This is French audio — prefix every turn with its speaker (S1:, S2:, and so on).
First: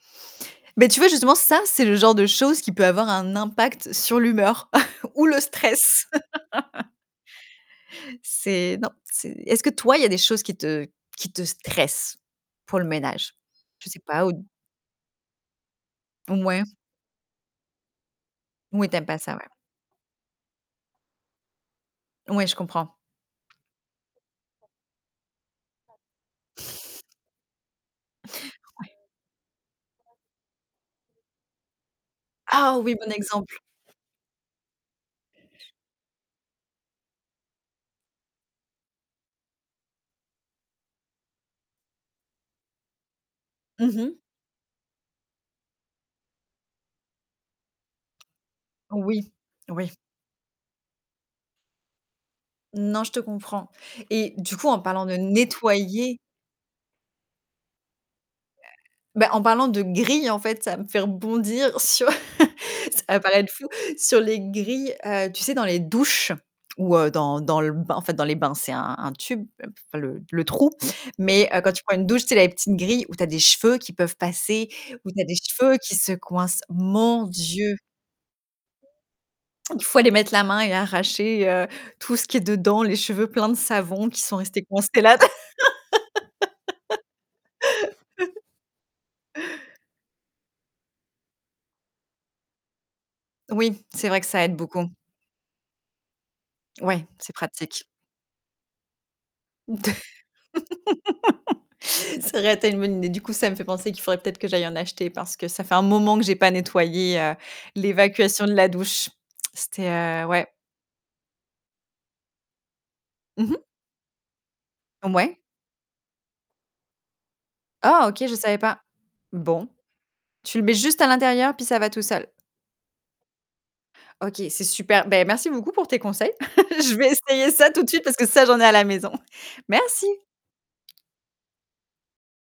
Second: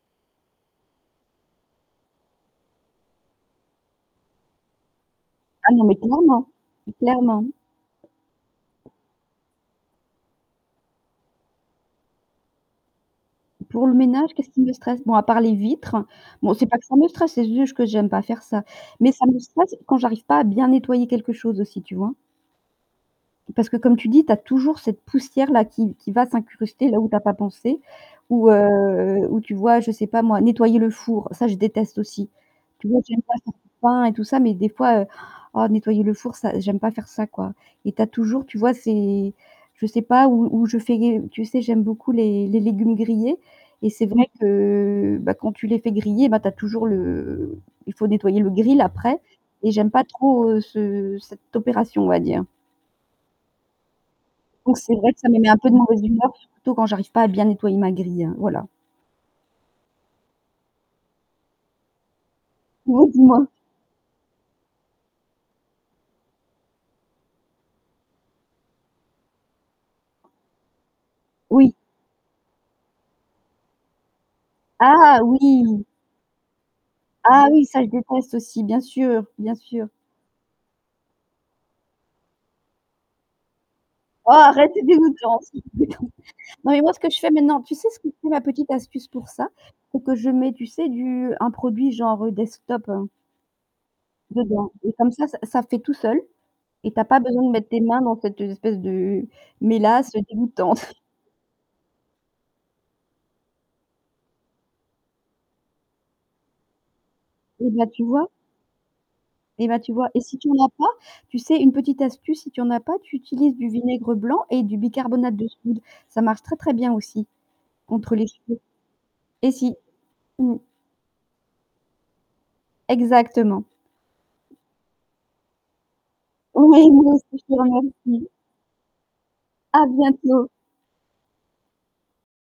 S1: Beh, tu vois justement ça, c'est le genre de choses qui peut avoir un impact sur l'humeur ou le
S2: Ah non, mais
S1: stress.
S2: clairement. Clairement.
S1: C'est non, c'est est-ce que toi il y a des choses qui te qui te stressent pour le ménage?
S2: Pour
S1: Je
S2: le
S1: sais pas
S2: ménage,
S1: ou
S2: qu'est-ce qui me stresse? Bon à part les vitres, bon
S1: Mouais.
S2: c'est pas que ça me stresse, c'est juste que j'aime pas faire ça.
S1: Oui tu aimes
S2: Mais
S1: pas
S2: ça
S1: ça,
S2: me
S1: ouais.
S2: stresse quand j'arrive pas à bien nettoyer quelque chose aussi tu vois?
S1: Oui, je comprends.
S2: Parce que comme tu dis, tu as toujours cette poussière-là qui qui va s'incruster là où tu as pas pensé, ou,
S1: Ouais.
S2: heu, ou tu vois je sais pas moi nettoyer le four, ça je déteste aussi.
S1: Ah
S2: Tu
S1: oui,
S2: vois
S1: bon
S2: j'aime pas faire
S1: exemple.
S2: [unintelligible] et tout ça mais des fois, ah nettoyer le four ça j'aime pas faire ça quoi. Et tu as toujours, tu vois, c'est je sais pas où où je fais, tu sais j'aime beaucoup les les légumes grillés et
S1: Mmh
S2: c'est
S1: mh.
S2: vrai que, heu, bah quand tu les fais griller, bah, tu as toujours le il faut nettoyer le grill après
S1: Oui,
S2: et j'aime
S1: oui.
S2: pas trop ce cette opération on va dire.
S1: Non, je te comprends. Et du coup,
S2: Donc
S1: en
S2: c'est
S1: parlant
S2: vrai
S1: de
S2: que ça me met un peu de mauvaise
S1: nettoyer
S2: humeur surtout quand j'arrive pas à bien nettoyer ma grille, voilà.
S1: Bah en parlant de grille, en fait, ça me fait rebondir sur, ça
S2: Oui
S1: va
S2: dis-moi.
S1: paraître fou, sur les grilles, heu, tu sais, les douches ou, heu, dans dans le bain, en fait dans les bains, c'est un tube, enfin le le trou. Mais, heu, quand
S2: Oui.
S1: tu prends une douche, tu sais la petite grille où tu as des cheveux qui peuvent passer, où
S2: Ah
S1: tu as des cheveux
S2: oui.
S1: qui se coincent. Mon
S2: Ah oui,
S1: Dieu!
S2: ça je déteste aussi, bien sûr, bien
S1: Il
S2: sûr.
S1: faut aller mettre la main et arracher, heu, tout ce qui est dedans, les cheveux pleins de savons qui sont
S2: Ah
S1: restés
S2: arrête c'est
S1: coincé là.
S2: dégouttant. [unintelligible] Non mais moi ce que je fais maintenant, tu sais ce qui [unintelligible] la petite astuce pour ça? C'est que je mets, tu sais du un produit genre, heu, Destop, heu
S1: Oui, c'est vrai que ça aide
S2: dedans
S1: beaucoup.
S2: et comme ça, ça fait tout seul et tu
S1: Ouais,
S2: as pas
S1: c'est
S2: besoin de mettre tes
S1: pratique.
S2: mains dans cette espèce de, heu, mélasse dégoûtante.
S1: Ça aurait été une bonne idée. Du coup, ça me fait penser qu'il faudrait peut-être que j'aille en acheter parce que ça fait un moment que j'ai pas nettoyé, heu,
S2: Et bah tu vois?
S1: l'évacuation de la douche.
S2: Et bah
S1: C'était,
S2: tu vois et
S1: heu
S2: si
S1: ouais.
S2: tu en as pas, tu sais une petite astuce, si tu en as pas, tu
S1: Mmh
S2: utilises
S1: mh.
S2: du vinaigre blanc et du bicarbonate
S1: Mouais.
S2: de soude. Ça marche très très bien aussi
S1: Oh
S2: contre
S1: OK,
S2: les
S1: je savais
S2: cheveux.
S1: pas.
S2: Et
S1: Bon,
S2: si, mmh.
S1: tu le mets juste à l'intérieur, puis ça va tout seul.
S2: Exactement.
S1: OK, c'est super. Ben merci beaucoup pour tes conseils.
S2: Oui
S1: Je vais
S2: moi aussi je
S1: essayer
S2: te
S1: ça tout de suite parce que
S2: remercie.
S1: ça, j'en ai à la maison.
S2: À
S1: Merci.
S2: bientôt.